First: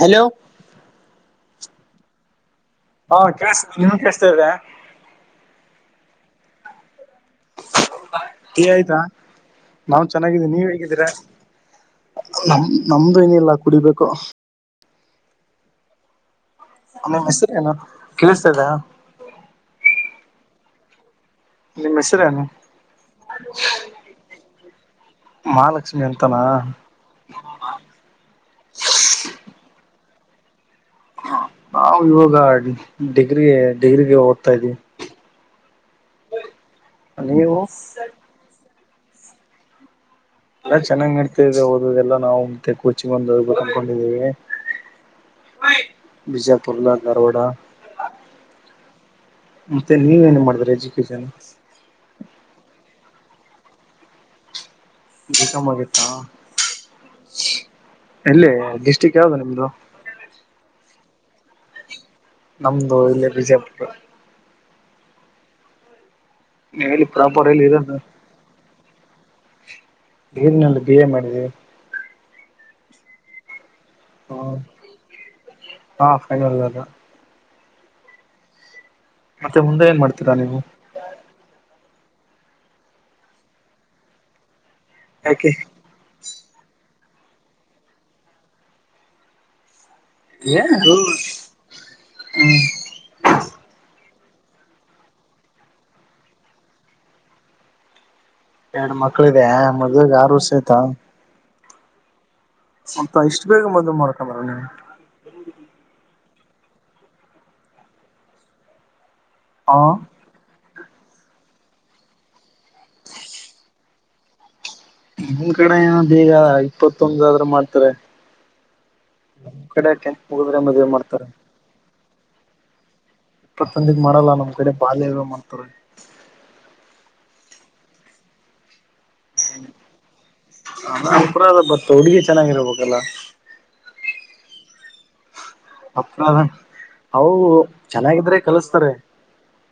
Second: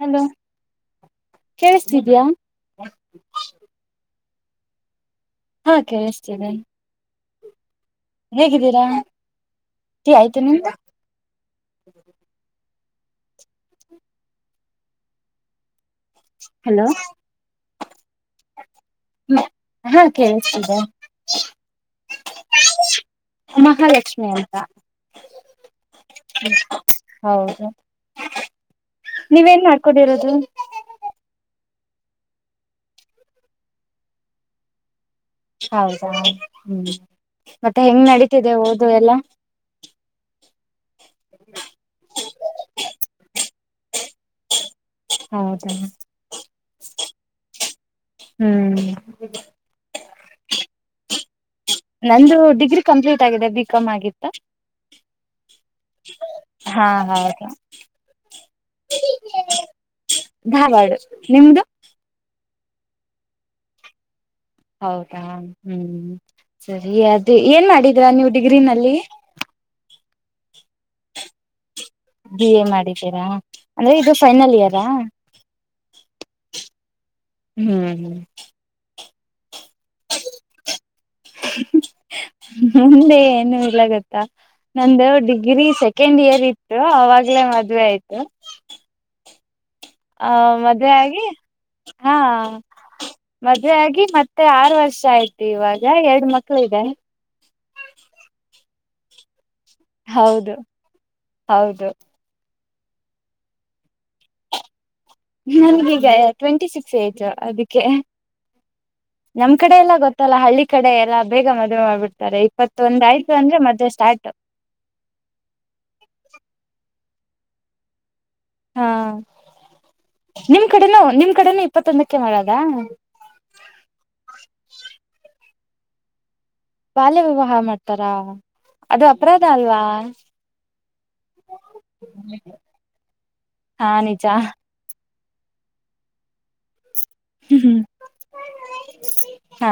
Hello ಕೇಳಿಸ್ತಿದ್ಯಾ ಹ ನಿ [inaudible] ಹಾ ಕೇಳಿಸತೇನೆ ಆಯ್ತಾ ನಾ್ ಟೀ ಆಯ್ತು ಚೆನ್ನಾಗಿದ್ದೀ ನೀವ್ ನಿಮ್ದು ಹೇಗಿದ್ದೀರ ನಮ್ದು ಏನಿಲ್ಲ ಕುಡಿಬೇಕು ಹಲೋ ಅ ಹೆಸರಿನಾ ಕೇಳಿಸ್ತದಾ ಕೇಳಳ್ತಗ ಹೆಸರೇನು ಮಹಾಲಕ್ಷ ಅಂತ ಮಹಾಲಕ್ಷ್ಮಿ ಅಂತನಾ ಹೌದು ನೀವೇನ್ ಮಾಡ್ ಕುಡಿರೋದು ನಾವು ಇವಾಗ ಡಿಗ್ರಿಗೆ ಡಿಗ್ರಿಗೆ ಓದ್ತಾ ಇದ್ದ್ವಿ ಹೌದಾ ಹ್ಮ ನೀವು ಮತ್ತೆ ಹೆಂಗ್ ನಡೀತಿದೆ ಓದು ಅದು ಎಲ್ಲ ಎಲ್ಲ ಚೆನ್ನಾಗ್ ನಡ್ತಾದೆ ಓದದೆಲ್ಲ ನಾವು ಮತ್ತೆ ಕೂಚಿ ಬಂದ ಕನ್ಕೊಂಡಿದ್ದೇವಿ ಹೌದಾ ಬಿಜಾಪುರ್ಲ್ಲ ನಾರವಾಡ ಹ್ಮ್ ಮತ್ತೆ ನೀವೇಏನ್ ಮಾಡಿದ್ರೆ ಅಜ್ಜಿ ಷ [inaudible] ನಂದು ಡಿಗ್ರಿ ಕಂಪ್ಲೀಟ್ ಆಗಿದೆ ಬಿಕಾಮ್ ಆಗಿತ್ತ. ಕಮಗತ್ತಾ ಹಾ ಹೌದು ಎಲ್ಲಿ ಸ್ಟಿಕ್ ಯಾವ್ದ ನಿಮ್ದು. ಧಾರವಾಡ ನಿಮ್ದು [unintelligible] ನಮ್ದು ಇಲ್ಲಿ ವಿಜಯಪುರ. ಹೌದಾ ಹ್ಮ [inaudible] ಸರಿ ಎಲ್ಲಿ ಅದೇ ಪ್ರಾಪರ್ ಎಲ್ಲಿ ಏನ್ ಇರೋದು ಮಾಡಿದ್ರ ನೀವು್ ಡಿಗ್ರಿನಲ್ಲಿ. [unintelligible] ಬಿ ಎ ಮಾಡಿದವಿ. ಎನ್ ಮಾಡಿದ್ದೀರಾ. ಅಂದ್ರೆ ಇದು ಫೈನಲ್ ಇಯರಾ. ಹಾ ಫೈನಲ್ ಇಯರ್ ಹ್ಮ್ ಹ್ಮ್. ಮತ್ತೆ ಮುಂದೆ ಏನ್ ಮಾಡ್ತೀರಾ ನೀವು. ಮುಂದೆ ಏನು ಇಲ್ಲ ಗೊತ್ತಾ. ನಂದು ಯಾಕೆ ಡಿಗ್ರಿ ಸೆಕೆಂಡ್ ಇಯರ್ ಇತ್ತು ಅವಾಗ. ಈಗ ಮದುವೆ ಆಯ್ತು. ಅ ಏನದು ಮದುವೆಯಾಗಿ ಅ ಹ್ಮ್ ಮದುವೆಯಾಗಿ ಮತ್ತ ಮತ್ತೆ ಆರು ವರ್ಷ ಆಯ್ತಿು ಇವಾಗ ಎರಡ್ ಮಕ್ಳ ಇದೆ. ಎರಡು ಮಕ್ಳು ಇದೆ. ಮದುವೆ ಆಗಿ ಆರು ವರ್ಷ ಹೌದು ಆಯ್ತಾ. ಹೌದು. ಮತ್ತ ಇಷ್ಟು ಬೇಗ ಬಂದು ಮಾಡ್ಕಬರ ನೀವು. ನನ್ಗೀಗ ಟ್ವೆಂಟಿ ಸಿಕ್ಸ್ ಏಜು ಅದಕ್ಕೆ. ನಮ್ ಕಡೆ ಹಾ ಎಲ್ಲ ಗೊತ್ತಲ್ಲ ಹಳ್ಳಿ ಕಡೆ ಎಲ್ಲಾ ಬೇಗ ಮದುವೆ ಮಾಡ್ಬಿಡ್ತಾರೆ ಇಪ್ಪತ್ತು ಒಂದ ಆಯಿತು ಅಂದ್ರೆ ಮದ್ವೆ ಸ್ಟಾರ್ಟ್. ನಿಮ ಕಡೆ ಏನ್ದ ಈಗ ಇಪ್ಪತ್ತು. ತೊಂಬಾದ್ರ ಮಾಡ್ತಾರೆ. ಹಾ ನಿಮ್ ಕಡೆ ಟೆಂತ್ ಮುಗಿದ್ರೆ ನಿಮ್ಮ ಮದ್ವೆ ಕಡೆನೂ ಮಾಡ್ತಾರೆ ನಿಮ್ಮ ಕಡೆನು ಇಪ್ಪತೋಂದಕ ಕೆ ಮಾಡೋದಾ ಇಪ್ಪತೊಂದಿಗ್ ಮಾಡಲ್ಲ ನಮ್ ಕಡೆ ಬಾಲ್ಯವ ವಿವಾಹ ಮಾಡ್ತಾರೆ. ಬಾಲ್ಯ ವಿವಾಹ ಮಾಡ್ತಾರಾ. ಅದು ಅಪರಾಧ ಅಲ್ವಾ. ಅಪರಾಧ ಬಟ್ ಹುಡುಗಿ ಚೆನ್ನಾಗಿರ್ಬೇಕಲ್ಲ ಹಾ ನಿಜಾ [unintelligible] ಅವರು ಹ್ಮ್ ಚೆನ್ನಾಗಿದ್ರೆ ಕಲಸ್ತಾರೆ ಹಾ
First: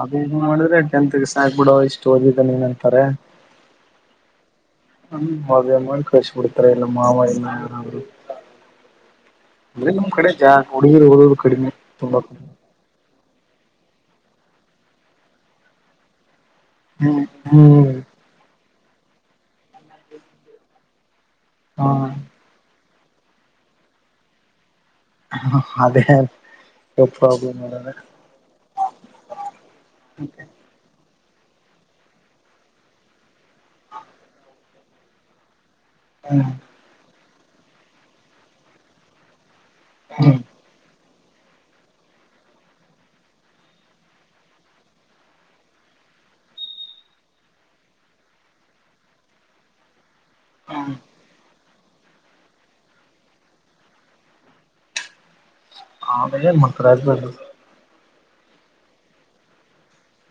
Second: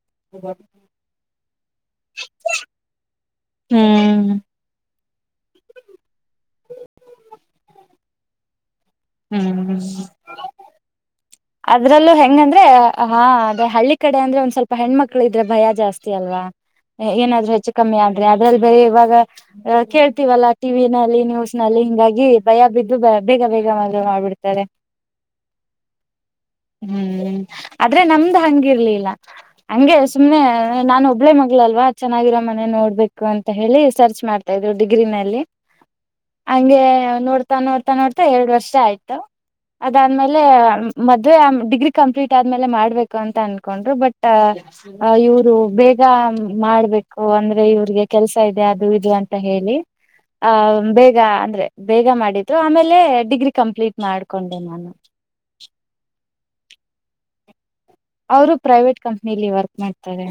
ಅದು ಇದು ಮಾಡಿದ್ರೆ ಟೆಂತ್ ಗೆ ಸಾಕಬಿಡವ ಇಷ್ಟು ಓದಿದ್ದ ನೀನ್ ಅಂತಾರೆ. ಹ್ಮ್ ಹ ಮದುವೆ ಮಾಡಿ ಕಳುಹಿಸಿ ಬಿಡ್ತಾರೆ ಇಲ್ಲ ಮಾವ ಇಲ್ಲ ಯಾರ ಅವರು. ಹ್ಮ್ ಅಂದ್ರೆ ನಮ್ ಕಡೆ ಜಾ ಹಡುಗಿರು ಹುಡುಗರು. ಅದ್ರಲ್ಲೂ ಹೆಂಗಂದ್ರೆ. ಹಾ ಅದೆ ಹಳ್ಳಿ ಕಡೆ ಅಂದ್ರೆ ಒಂದ್ ಸ್ವಲ್ಪ ಹೆಣ್ಮಕ್ಳ ಇದ್ರೆ ಭಯ ಜಾಸ್ತಿ ಅಲ್ವಾ. ಹ್ಮ್ ಏನಾದ್ರು ಹೆಚ್ಚು ಹ್ಮ್ ಕಮ್ಮಿ ಆದ್ರೆ ಅದ್ರಲ್ಲಿ ಬರೆ ಇವಾಗ ಕೇಳ್ತೀವಲ್ಲ ಟಿವಿನಲ್ಲಿ ನೀವು ಲ್ಲಿ ಹಾ ಹಿಂಗಾಗಿ ಭಯ ಬಿದ್ದು ಇದು ಬೇಗ ಬೇಗ ಮದ್ವೆ ಮಾಡ್ಬಿಡ್ತಾರೆ. ಹ ಹ ಹ್ಮ್ ಇರೋದು ಆದ್ರೆ ನಮ್ದ್ ಹಂಗಿರ್ಲಿಲ್ಲ ಹಂಗೆ ಸುಮ್ನೆ ನಾನು ಒಬ್ಬಳೇ ಮಗಳಲ್ವಾ ಚೆನ್ನಾಗಿರೋ ಮನೆ ನೋಡ್ಬೇಕು ಅಂತ ಹೇಳಿ ಸರ್ಚ್ ಮಾಡ್ತಾ ಇದ್ವಿ ಡಿಗ್ರಿನಲ್ಲಿ ಹ್ಮ್ ಹಗೆ ನೋಡ್ ನೋಡ್ತಾ ನೋಡ್ತಾ ಎರಡ್ ವರ್ಷ ಆಯ್ತು ಅದಾದ್ಮೇಲೆ ಹ್ಮ್ ಮದ್ವೆ ಡಿಗ್ರಿ ಕಂಪ್ಲೀಟ್ ಆದ್ಮೇಲೆ ಮಾಡ್ಬೇಕು ಅಂತ ಅನ್ಕೊಂಡ್ರು ಬಟ್ ಇವ್ರು ಬೇಗ ಮಾಡ್ಬೇಕು ಅಂದ್ರೆ ಇವ್ರಿಗೆ ಕೆಲ್ಸ ಇದೆ ಅದು ಇದು ಅಂತ ಹೇಳಿ ಆ ಬೇಗ ಅಂದ್ರೆ ಬೇಗ ಮಾಡಿದ್ದು ಆಮೇಲೆ ಡಿಗ್ರಿ ಕಂಪ್ಲೀಟ್ ಮಾಡ್ಕೊಂಡೆ ನಾನು [inaudible] ಹಾ ಏನ್ ಮಾಡ್ತಾರೆ ಹಸ್ಬೆಂಡ್ ಅವರು ಪ್ರೈವೇಟ್ ಕಂಪ್ನಿಲಿ ವರ್ಕ್ ಮಾಡ್ತಾರೆ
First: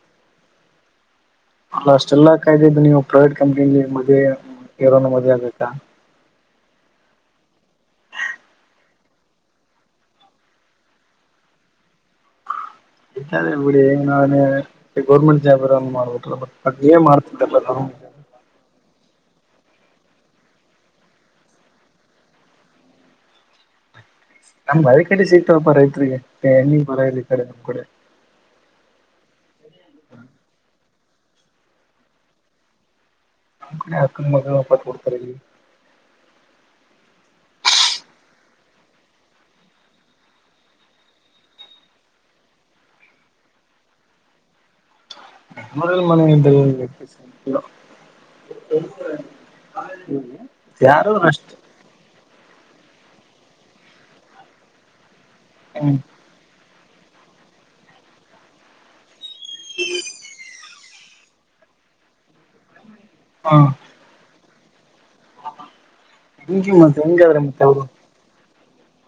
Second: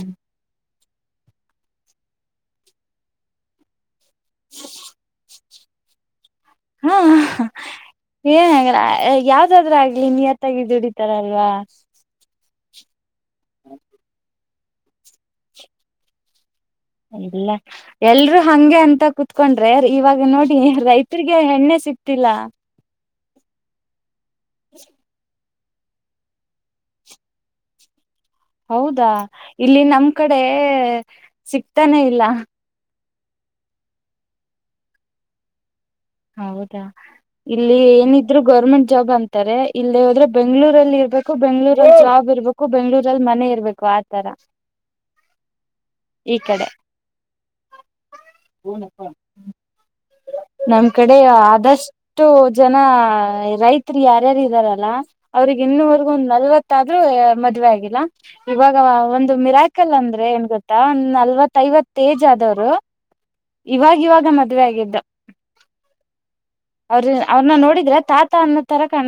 ಅಲ್ಲ ಅಷ್ಟೆಲ್ಲಾ ಕಾಯ್ದಿದ್ದು ನೀವು ಪ್ರೈವೇಟ್ ಕಂಪ್ನಿ ಕರಳ ಮದುವೆ ಹಾಗಬೇಕಾ [unintelligible] ಹಾ ಏನ್ರ ಯಾವ್ದಾದ್ರ ಆಗ್ಲಿ ನೀಯತ್ತಾಗಿ ದುಡಿತಾರಲ್ವಾ ಇದಾರೆ ಬಿಡಿ ನಾನು ಗೌರ್ಮೆಂಟ್ ಜಾಬ ಮಾಡ್ಬ ಇಲ್ಲ ಎಲ್ರುೂ ಹಂಗೆ ಅಂತ ಕುೂ ಕುತ್ಕೊಂಡ್ರೆ ಇವಾಗ ನೋಡಿ ರೈತರಿಗೆ ಹೆಣ್ಣೆ ಸಿಕ್ತಿಲ್ಲ ನಮ್ಮಂಬದ ಕಡಿಸಿ ಬರತ್ ರೈತರಿಗೆ ಹೆಣಿಗೆ ಬರ ಈ ಕಡೆ ನಮ್ಮ್ ಕಡೆ ಹೌದಾ ಇಲ್ಲಿ ನಮ್ ಕಡೆ ಸಿಕ್ತಾನೆ ಇಲ್ಲ ನಮ್ ಕಡೆ ಅಕ್ಕನ ಮಕ್ಕಳು ಬಂಬಿಡ್ತಾರೆ ಇಲ್ಲಿ ಹೌದಾ ಇಲ್ಲಿ ಏನಿದ್ರು ಗೌರ್ಮೆಂಟ್ ಜಾಬ್ ಅಂತಾರೆ ಇಲ್ಲಿ ಹೋದ್ರೆ ಬೆಂಗ್ಳೂರಲ್ಲಿ ಇರ್ಬೇಕು ಬೆಂಗ್ಳೂರಲ್ಲಿ ಜಾಬ್ ಇರ್ಬೇಕು ಬೆಂಗ್ಳೂರಲ್ಲಿ ಮನೆ ಇರ್ಬೇಕು ಆತರ ಮೊದಲು ಮನೆ ಈ ಕಡೆ ಅಡೆಯ ಅಷ್ಟೇ ಆದಷ್ಟು ರೈತ್ರಿ ಯಾರ್ಯಾರು ಇದ್ದಾರಲ್ಲ ಅವ್ರಿಗೆ ಹ್ಮ್ ಇನ್ನವರೆಗ ಒಂದಂದು ನಲ್ವತ್ತು ಆದ್ರೂ ಮದುವೆ ಆಗಿಲ್ಲ ಇವಾಗ ಮಿರಾಕಲ್ ಅಂದ್ರೆ ಏನ್ ಗೊತ್ತಾ ನಲ್ವತ್ತ ಐವತ್ತ ಏಜ್ ಆದದ ಹಾ ಇವಾಗ ಇವಾಗ ಮತ್ತೆ ಮದ್ ಆಗಿದ್ದ [inaudible] ಹಿಂಗೆ ಮತ್ತೆ ಅವ್ರ ಅವ್ರನ್ನ ನೋಡಿದ್ರ ತಾತ ಅನ್ನ ತರ ಕಾಣ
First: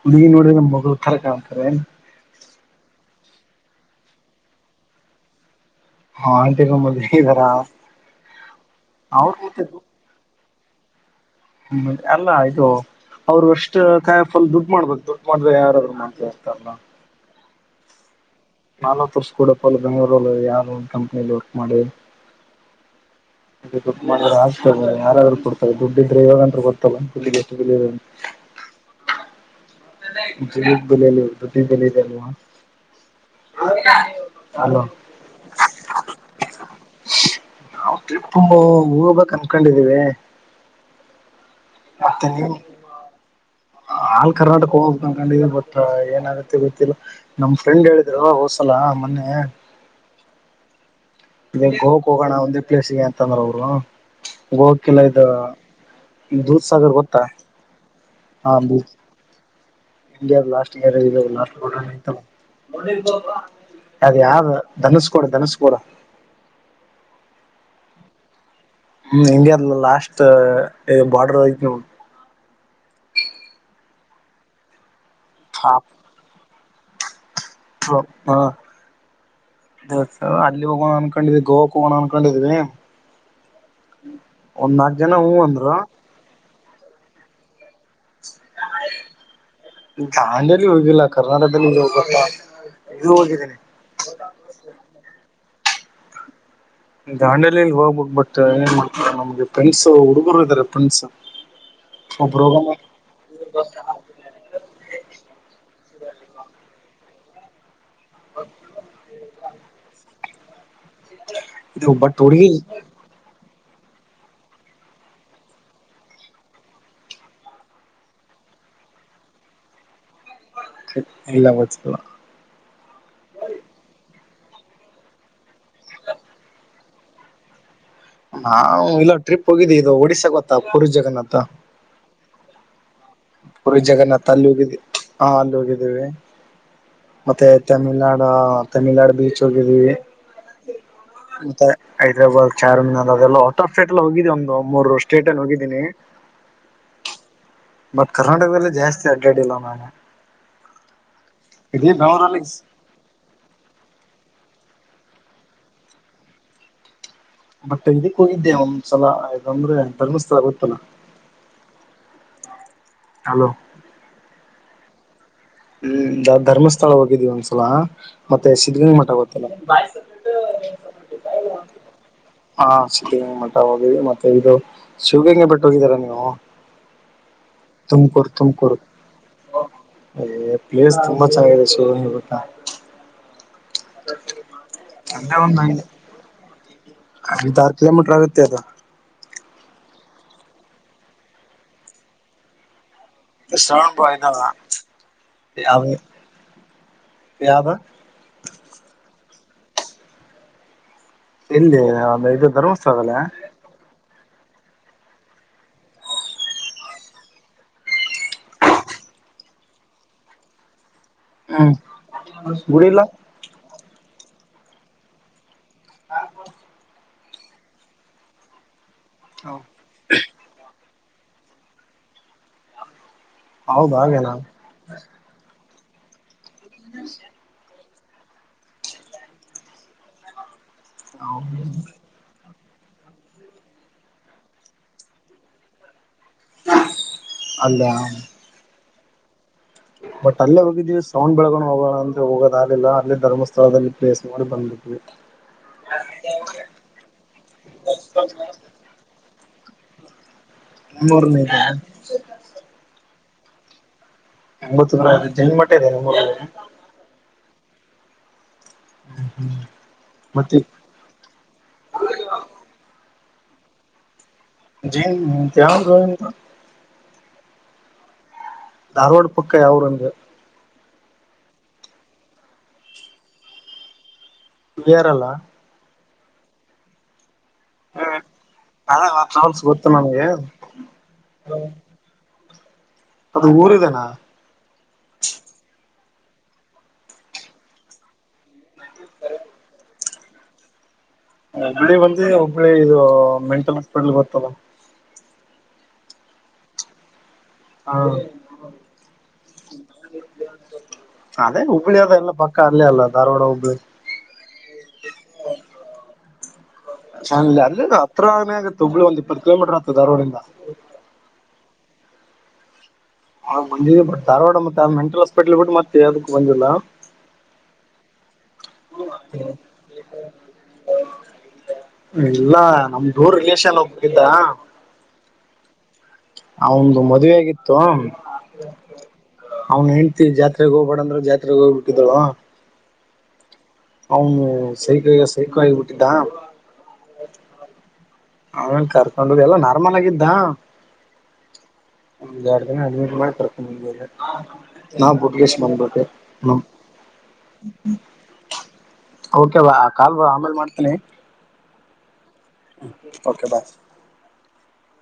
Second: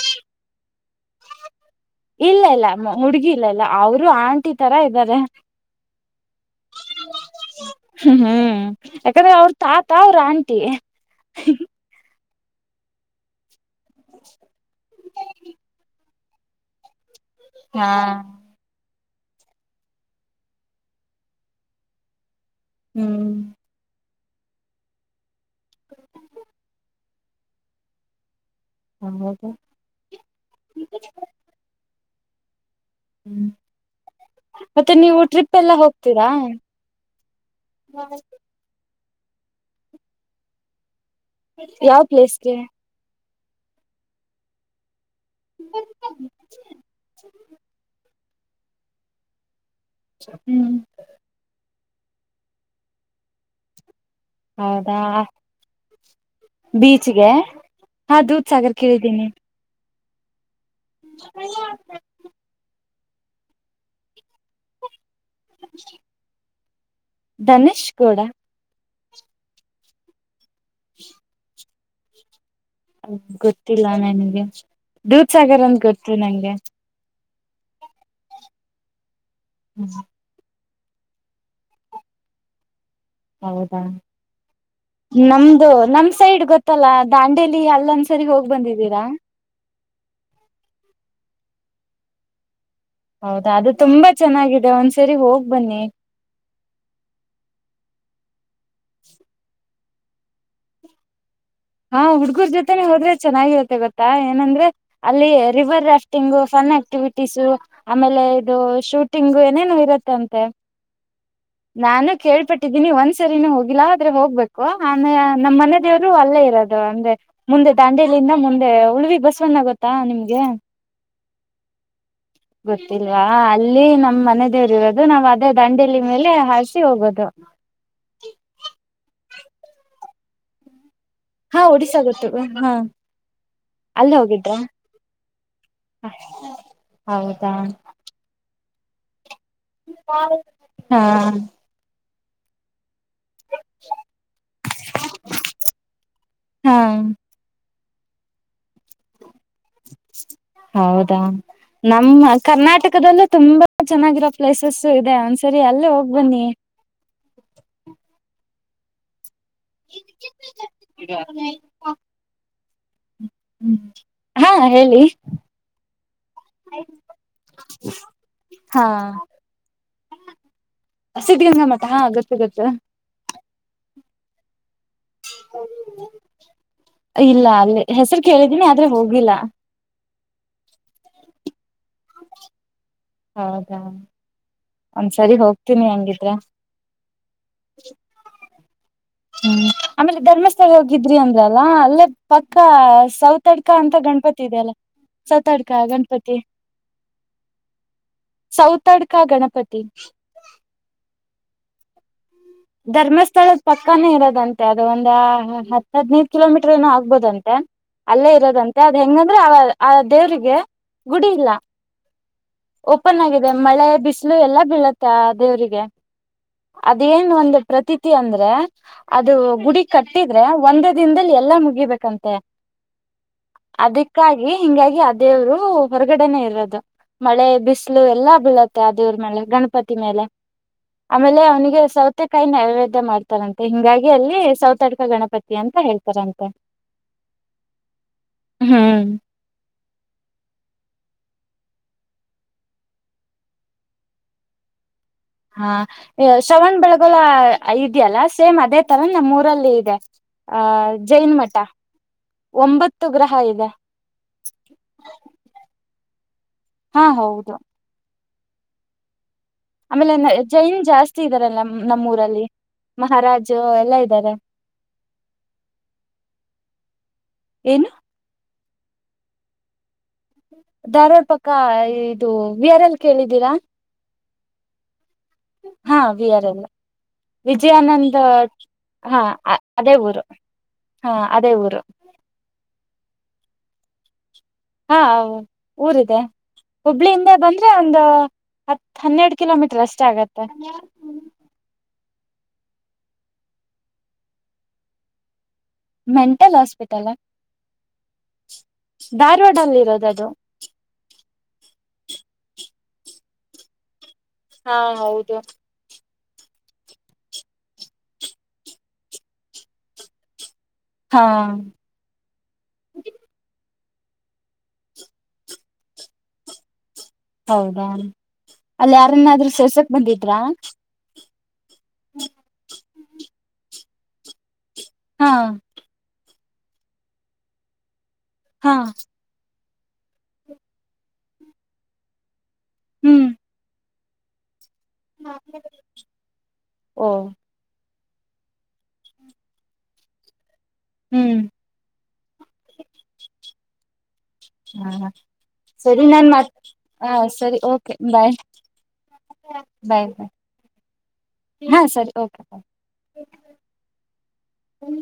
ಹಡುಗ ನೋಡ್ರ ನಮ್ಮ ಮ [unintelligible] ಇಲ್ಲ ಇಲ್ಲ ಹುಡ್ಗಿ ಇಲ್ಲ ಇಲ್ಲ ಅವರು ಆಂಟಿ ತರ ಇದ್ದಾರೆ ಹ ಆಂಟಿಗಳ ಮದ್ವೆ ಇದಾರ ಹ್ಮ ಹ್ಮ ಯಾಕಂದ್ರೆ ಅವ್ರ ತಾತ ಅವ್ರ ಆಂಟಿ ಟಿ ಹ್ಮ ಎಲ್ಲ ಆಯ್ತು ಅವರು ಅಷ್ಟೇ ಷ್ಟ ಫಲ್ ದುಡ್ಡು ಮಾಡ್ಬೇಕು ದುಡ್ಡು ಮಾಡ್ರೆ ಯಾರಾದರು ಮಾಡ್ತಾರೆ [inaudible] ಹಾ ನಾ ತೋರ್ಸ್ಕೊಡಪ್ಪ ಅ ಬೆಂಗ್ಗಳೂರಲ್ಲಿ ಯಾರು ಒ ಕಂಪನಿಯಲ್ಲಿ ವರ್ಕ್ ಮಾಡಿ ಹ್ಮ ಆಗ್ತ ಯಾರಾದ್ರೂ ಕೊಡ್ತಾರೆ ದುಡ್ಡಿದ್ರೆ ಯವಾಗಂದ ಗೊತ್ತಲ್ಲ ದುಡ್ ಹೌದು ಜೀವಕ ಬೆಲೆ ಇಲ್ಲ ದುಡ್ಡಿಗೆ ಲ್ಲ [inaudible] ಹ್ಮ್ ಮತ್ತೆ ನೀವು ಟ್ರಿಪ್ ಎಲ್ಲ ಹೋಗ್ತೀರಾ ತಬ ಕನ್ಕೊಂಡಿದೀವಿ ಯಾವ ಪ್ಲೇಸ್ಗೆ ಆಲ್ ಕರ್ನಾಟಕ ನ ಕಂಡಿದ ಗೊಟ್ಟ ಏನಾಗುತ್ತೆ ಗೊತ್ತಿಲ್ಲ ನಮ್ ಫ್ರೆಂಡ್ ಹೇಳ ಇೋ ಹೋಸಲಾ ಮೊನ್ನೆ ಹ್ಮ ಗೋವಾಕ ಹೋಗೋಣ ಒಂದೇ ಪ್ಲೇಸ್ ಗೆ ಅಂತಂದ್ರ ಅವರು ಹೌದಾ ದೂದ್ ಸಾಗರ್ ಗೊತ್ತಾ ಬೀಚ್ಗೆ ಹಾ ದೂದ್ ಸಾಗರ್ ಕೇಳಿದ್ದೀನಿ ಇ ಲಾಸ್ಟ [unintelligible] ಅದ ಯಾವ್ದ ಧನುಸ್ ಧನಸ್ ಕಡ ಧನುಷ್ ಕೂಡ ಹ್ಮ ಹೆಂಗಗೆರ್ಲ ಲಾಸ್ಟ ಬಾರ್ಡರ್ ಆಐ ಅ ಗೊತ್ತಿಲ್ಲ ನನ್ಗೆ ದೂದ ಸಾಗರ್ ಅಂದ ಗೊತ್ತವಿ ನಂಗೆ ಹ ಹಾ ದೂಸ ಅಲ್ಲಿ ಹೋಗೋಣ ಅನ್ಕೊಂಡಿದವಿ ಗೋ ಕ ಹೋಗೋಣ ಅನ್ಕೊಂಡಿದ್ವಿ ಹೌದಾ ಒಂದ್ ನಾಕ್ ಜನ ಹೂ ನಮ್ದು ಅಂದ್ರು ನಮ್ ಸೈಡ್ ಗೊತ್ತಲ್ಲ ದಾಂಡೇಲಿ ಅಲ್ಲೊಂದ್ಸರಿ ಹೋಗ್ ಬಂದಿದ್ದೀರಾ ದಾಂಡೇಲಿ ಹೋಗಿಲ್ಲ ಕರ್ನಾಟಕ ಧ [unintelligible] ಹೌದಾ ಅದು ತುಂಬಾ ಚೆನ್ನಾಗಿದೆ ಒಂದ್ಸರಿ ಹೋಗ್ ಬನ್ನಿ ಗಾಂಡಲಿಲ್ಲಿ ಹೋಗ್ಬುಕ್ ಬಟ್ಟು ೆ ಪೈಸ [unintelligible] ಉರುಮಾಗದಾರೆಪ್ಪಸ [unintelligible] ಹಾ ಹುಡ್ಗೂರ್ ಜೊತೆನೆೇ ಹೋದ್ರೆ ಚೆನ್ನಾಗಿರತ್ತೆ ಗೊಾ ಏನಂದ್ರೆ ಅಲ್ಲಿ ರಿವರ್ ರಾಫ್ಟಿಂಗ್ ಫನ್ ಆಕ್ಟಿವಿಟಿ ಿಸು ಆಮೇಲೆ ಇದು ಶೂಟಿಂಗ್ ಏನೇನು ಇರುತ್ತೆ ಅಂತ ತ್ತ ಇದು ನಾನು ಬಟ್ ಹುಡುಗಿ ಕೇಳ್ಪಟ್ಟಿದ್ದೀನಿ ಒಂದ್ಸರಿನ ಹೋಗಿ ಲ್ಲ ಆದ್ರೆ ಹೋಗ್ಬೇಕು ಆ ನಮ್ಮ್ ಮನೆ ದೇವ್ರು ಅಲ್ಲೇ ಇ ಅದು ಅಂದ್ರೆ ಮುಂದೆ ದಾಂಡಿಯಲಿಂದ ಮುಂದೆ ಉಳಿವಿ ಬಸ್ವನ್ನ ಗೊತ್ತಾ ನಿಮ್ಗೆ ಎಲ್ಲ ಬಕ ಗೊತ್ತಿಲ್ವಾ ಅಲ್ಲಿ ನಮ್ಮ್ ಮನೆ ೇ ಇರೋದು ನಾವ್ ಅದೇ ದಂಡೇಲಿ ಮೇಲೆ ಹಸಿ ಹೋಗೋದು ನಾ ಇಲ್ಲ ಟ್ರಿಪ್ ಹೋಗಿದ್ದೀ ಇದು ಒಡಿಸಶಾ ಗೊತ್ತಾ ಪೂರ್ಜ ಹಾ ಒಡಿಸ್ಾ ಗೊತ್ತು ಹಾ ಪುರಿ ಅಲ್ಲೇ ಜಗನ್ನಾಥ್ ಅಲ್ಲಿ ಹೋಗಿದ್ರಾ ಹೋಗಿದ್ದೀ ಹಾ ಅಲ್ಲಿ ಹೋಗಿದ್ದೀವಿ ಮತ್ತೆ ಹೌದಾ ತಮಿಳ್ನಾಡು ಹ ತಮಿಳ್ನಾಡು ಬೀಚ್ ಹೋಗಿದ್ದವಿ ಹಾ ಮತ್ತೆ ಹೈದರಾಬಾದ್ ಚಾರ್ನ್ನ ಅದೆಲ್ಲಟ್ ಆಫ್ ಸ್ಟೇಟ್ ಎಲ್ಲ ಹೋಗಿದ್ದಿ ಒಂದು ಮೂರು ಸ್ಟೇಟ್ಲ್ಲಿ ಹೋಗಿದ್ದೀನಿ ಹಾ ಬಟ್ ಕರ್ನಾಟಕದಲ್ಲ ಜಾಸ್ತಿ ಆಗ್ ಹೌದಾ ಇದೇ ನಮ್ಮ ಬೆಂಗಳೂರಲ್ಲಿ ಕರ್ನಾಟಕದಲ್ಲೂ ತುಂಬಾ ಚೆನ್ನಾಗಿರೋ ಪ್ಲೇಸಸ್ ಇದೆ ಒಂದ್ಸರಿ ಅಲ್ಲೇ ಹೋಗ್ ಬನ್ನಿ ಬಟ್ ಇದಕ್ಕೂ ಇದ್ದೆ ಒಂದ್ಸಲ ರ್ರ ಧರ್ಮಸ್ಥಳ ಗತ್ತನ ಹ್ಮ್ ಹಾ ಹೇಳಿ ಹ್ಮ್ ದ ಧರ್ಮಸ್ಥಳ ಹೋಗಿದ್ವಿ ಒಂದ್ಸಲ ಮತ್ತೆ ಹಾ ಸಿದಗಂಗ ಮಠ ಗೊತ್ತಿಲ್ಲ ಹ ಸಿದ್ಧಗಂಗಾ ಮಠ ಹಾ ಗತ್ತು ಗತ್ತು ಈದು ಶಿವಗ ಹಂಗೆ ಬಿಟ್ಟ ಹೋಗಿದ್ದೀರಾ ನೀವು ಇಲ್ಲ ಅಲ್ಲಿ ಹೆಸರು ತುಮಕೂರು ಕೇಳಿದೀನಿ ತುಮಕೂರು ಆದ್ರೆ ಹೋಗಿಲ್ಲ ಸ ಹವತ್ತಾ ಹೌದಾ ಒಂದ್ಸರಿ ಹೋಗ್ತೀನಿ ಹಂಗಿದ್ರ ಇಂತ ಆರು ಕಿಲೋಮೀಟರ್ ಆಗುತ್ತೆ ಅದು ಹ್ಮ್ ಆಮೇಲೆ ಧರ್ಮಸ್ಥಳ ಹೋಗಿದ್ರಿ ಅಂದ್ರಲ್ಲಾ ಅಲ್ಲೇ ಪಕ್ಕಾ ಸೌತಡ್ಕ ಅಂತ ಶ್ರಾವಣ್ ಬಾಯ್ ಇದಾವ ಗಣಪತಿ ಇದೆ ಅಲ್ಲ ಸೌತಡ್ಕ ಯಾವ್ದ ಗಣಪತಿ ಯಾವ್ದ ಸೌತಡ್ಕ ಗಣ ಪಟ್ಟ ಇಲ್ಲಿ ಆ್ರೆ ಇ ಧರ್ಮಸ್ಥಳದ ಪಕ್ಕಾನೇ ಇರದು ದಂತೆ ಅದು ಒಂದ ಹತ್ ಹದ್ನೈದು ಕಿಲೋಮೀಟರ್ ಏನ ಆಗ್ಬೋದಂತೆ ಅಲ್ಲೇ ಇರೋದಂತೆ ಅದ ಹೆಂಗಂದ್ರೆ ಆ ದೇವ್ರಿಗೆ ಗುಡಿ ಇಲ್ಲ ಗುಡಿಲ್ಲ ಓಪನ್ ಆಗಿದೆ ಮಳೆ ಬಿಸಿ ಎಲ್ಲ ಬೀಳತ್ತ ದೇವ್ರಿಗೆ ಅದೇ ಇ ಒಂದು ಪ್ರತೀತಿ ಅಂದ್ರೆ ಅದು ಗುಡಿ ಕಟ್ಟಿದ್ರೆ ಒಂದೇ ದಿನದಲ್ಲಿ ಎಲ್ಲಾ ಮುಗ ಹಗಿಬೇಕಂತೆ ಹೌದ ಹಾಗೇನ ಅದಕ್ಕಾಗಿ ಹಿಂಗಾಗಿ ಅ ದೇವರು ಹೊರಗಡೆನೆೇ ಇಲ್ಲ ದು ಮಳೆ ಬ್ ಲು ಎಲ್ಲಾ ಬೀಳತ್ತೆ ಆ ದೇವ್ರ ಮೇಲೆ ಗಣಪತಿ ಮೇಲೆ ಆಮೇಲೆ ಅವನಿಗೆ ಸೌತ್ ನೈವೇದ್ಯ ಮಾಡ್ತಾರಂತೆ ಹಿಂಗಾಗಿ ಅಲ್ಲಿ ಸೌತಾಕ ಗಣಪತಿ ಅಂತ ಹೇಳ್ತಾರೆ ಪರಂತ ಅಲ್ಲ ಹ್ಮ್ ಬಟ್ ಅಲ್ಲೇ ಹೋಗಿದ್ದೀ ಸೌಂಡ್ ಬೆಳಗೊಂಡ್ ಹೋಗೋಣ ಅಂದ್ರೆ ಹೋಗೋದ ಆಗಲಿಲ್ಲ ಅಲ್ಲೇ ಧರ್ಮಸ್ಥಳದಲ್ಲಿ ಪ್ಲೇಸ್ ಮಾಡಿ ಬಂದು ಹಾ ಶ್ರವಣ್ ಬೆಳಗಳ ಐ್ಯಲ್ಲಾ ಸೇಮ್ ಅದೇ ತರ ನಮ್ಮ ರಲ್ಲಿ ಇದೆ ಆ ಜೈನ್ ನಿಮ್ಮೂರ್ನ ಮಠ ಇದೆ ಒಂಬತ್ತು ಗ್ರಹ ಹೌದಾ ಒಂಬತ್ತುರ ಜನಮಟ್ಟ ಇದೆ ಹಾ ಹೌದು ಹ್ಮ್ ಆಮೇಲೆ ಜೈನ್ ಜಾಸ್ತಿ ಇದಾರಲ್ಲ ನಮ್ಮೂಊರಲ್ಲಿ ಮಹರಾಜು ಎಲ್ಲಾ ಇದ್ದಾರೆ ಜೈನ ಯಾವ್ದು [unintelligible] ಏನು ಧಾರವಾಡ ಪಕ್ಕ ಯಾವೂರು ಅಂದ ಧಾರವಾಡ್ ಪಕ್ಕ ಇದು ವಿಯರ್ ಎಲ್ ಕೇಳಿದ್ದೀರಾ ವಿ ಆರ್ ಎಲ್ ಆ ಹಾ ವಿ ಆರ್ ಎಲ್ ವಿಜಯಾನಂದ್ ಅದ ಹಾ ಟ್ರಾವೆಲ್ಸ್ ಗೊತ್ತು ಅದೇ ಊರು ನಮ್ಗೆ ಹಾ ಅದೇ ಊರು ಅದು ಊರ ಇದನಾ ಹಾ ಹ ಊರಿದೆ ಹುಬ್ಳ ಹಿಂದೆ ಬಂದ್ರೆ ಒಂದು ಹತ್ ಹನ್ನೆರಡು ಕಿಲೋಮೀಟರ್ ಅಷ್ಟೇ ಆಗೆ [unintelligible] ಒಬ್ಬಳಿ ಬಂದ ಒಬ್ಬಳಿ ಇದು ಮೆಂಟಲ್ ಹಸ್ಪಿಟಲ್ ಬರ್ತ್ತಲ್ಲ ಮೆಂಟಲ್ ಹಾಸ್ಪಿಟಲ್ ಹೌ ಧಾರವಾಡ ಅಲ್ಲಿ ಇರೋದ ಅದು ಅದೇ ಹುಬ್ಬಳಿ ಅದ ಎಲ್ಲ ಪಕ್ಕ ಅಲ್ಲಿ ಅಲ್ಲ ಧಾರವಾಡ ಹುಬ್ಳಿ ಹಾ ಹೌದು ಚನ್ನ ಅಲ್ಲಿ ಹತ್ರಾನೇ ಆಗತ್ತೆ ತಳು ಒಂದ್ ಇಪ್ಪತ್ತು ಕಿಲೋಮೀಟರ್ ಆಗ್ತದೆ ಧವಾಡಿಂದ ಹಾ ಂದಟ್ ಧಾರವಾಡ ಮತ್ತೆ ಮೆಂಟ್ರಲ್ ಹಸ್ಪಿಟ್ಲ್ ಬಿಟ್ಟ ಮತ್ತೆಾವದಕ್ಕ ಬಂದಿಲ್ಲ ಹೌದಾ ಅಲ್ಲಿ ಯಾರನಾದ್ರೂ ಸರ್ಸಕ್ ಬಂದಿದ್ರಾ ಇಲ್ಲಾ ನಮ್ದ ೂರ ರಿಲಷನ್ ಒಬ್ರು ತಿಂದಾ ಹಾ ಆ ಒಂದು ಮದುವೆ ಆಗಿತ್ತು ಹಾ ಅವ್ನ್ ಹೆತಿ ಜಾತ್ರೆಗ್ ಹೋಗ್ೇಡ ಅಂದ್ರ ಜಾತ್ರೆಗೆ ಹೋಗ್ಬಿಟ್ಟಿದಳ ಹ್ಮ್ ಅವೌನು ಸೈಕಾಯಗ ಸೈಕಾಯ ಬಿಟ್ಟಿದ್ದಾ ಓ ಆಮೇಲೆ ಕರ್ಕೊಂಡುದು ಎಲ್ಲ ನಾರ್ಮಲ್ ಆಗಿದ್ದ ಹ್ಮ್ ಯ ಅಐನೂರು ಮಾಡ [unintelligible] ಹ [unintelligible] ಹಾ ಸರಿ ನಾನ್ ಮತ್ ಹ ಸರಿ ಓಕೆ ಬಾಯ್ ಓಕೆವಾಾ ಬಾಯ್ ಕಾಲ್ ಬ ಬಾಯ್ ಆಮೇಲ್ ಮಾಡ್ತೇನಿ ಹಾ ಸರಿ ಓಕೆ ಹ ಓಕೆ ಬಾಯ್ ಬಾಯ್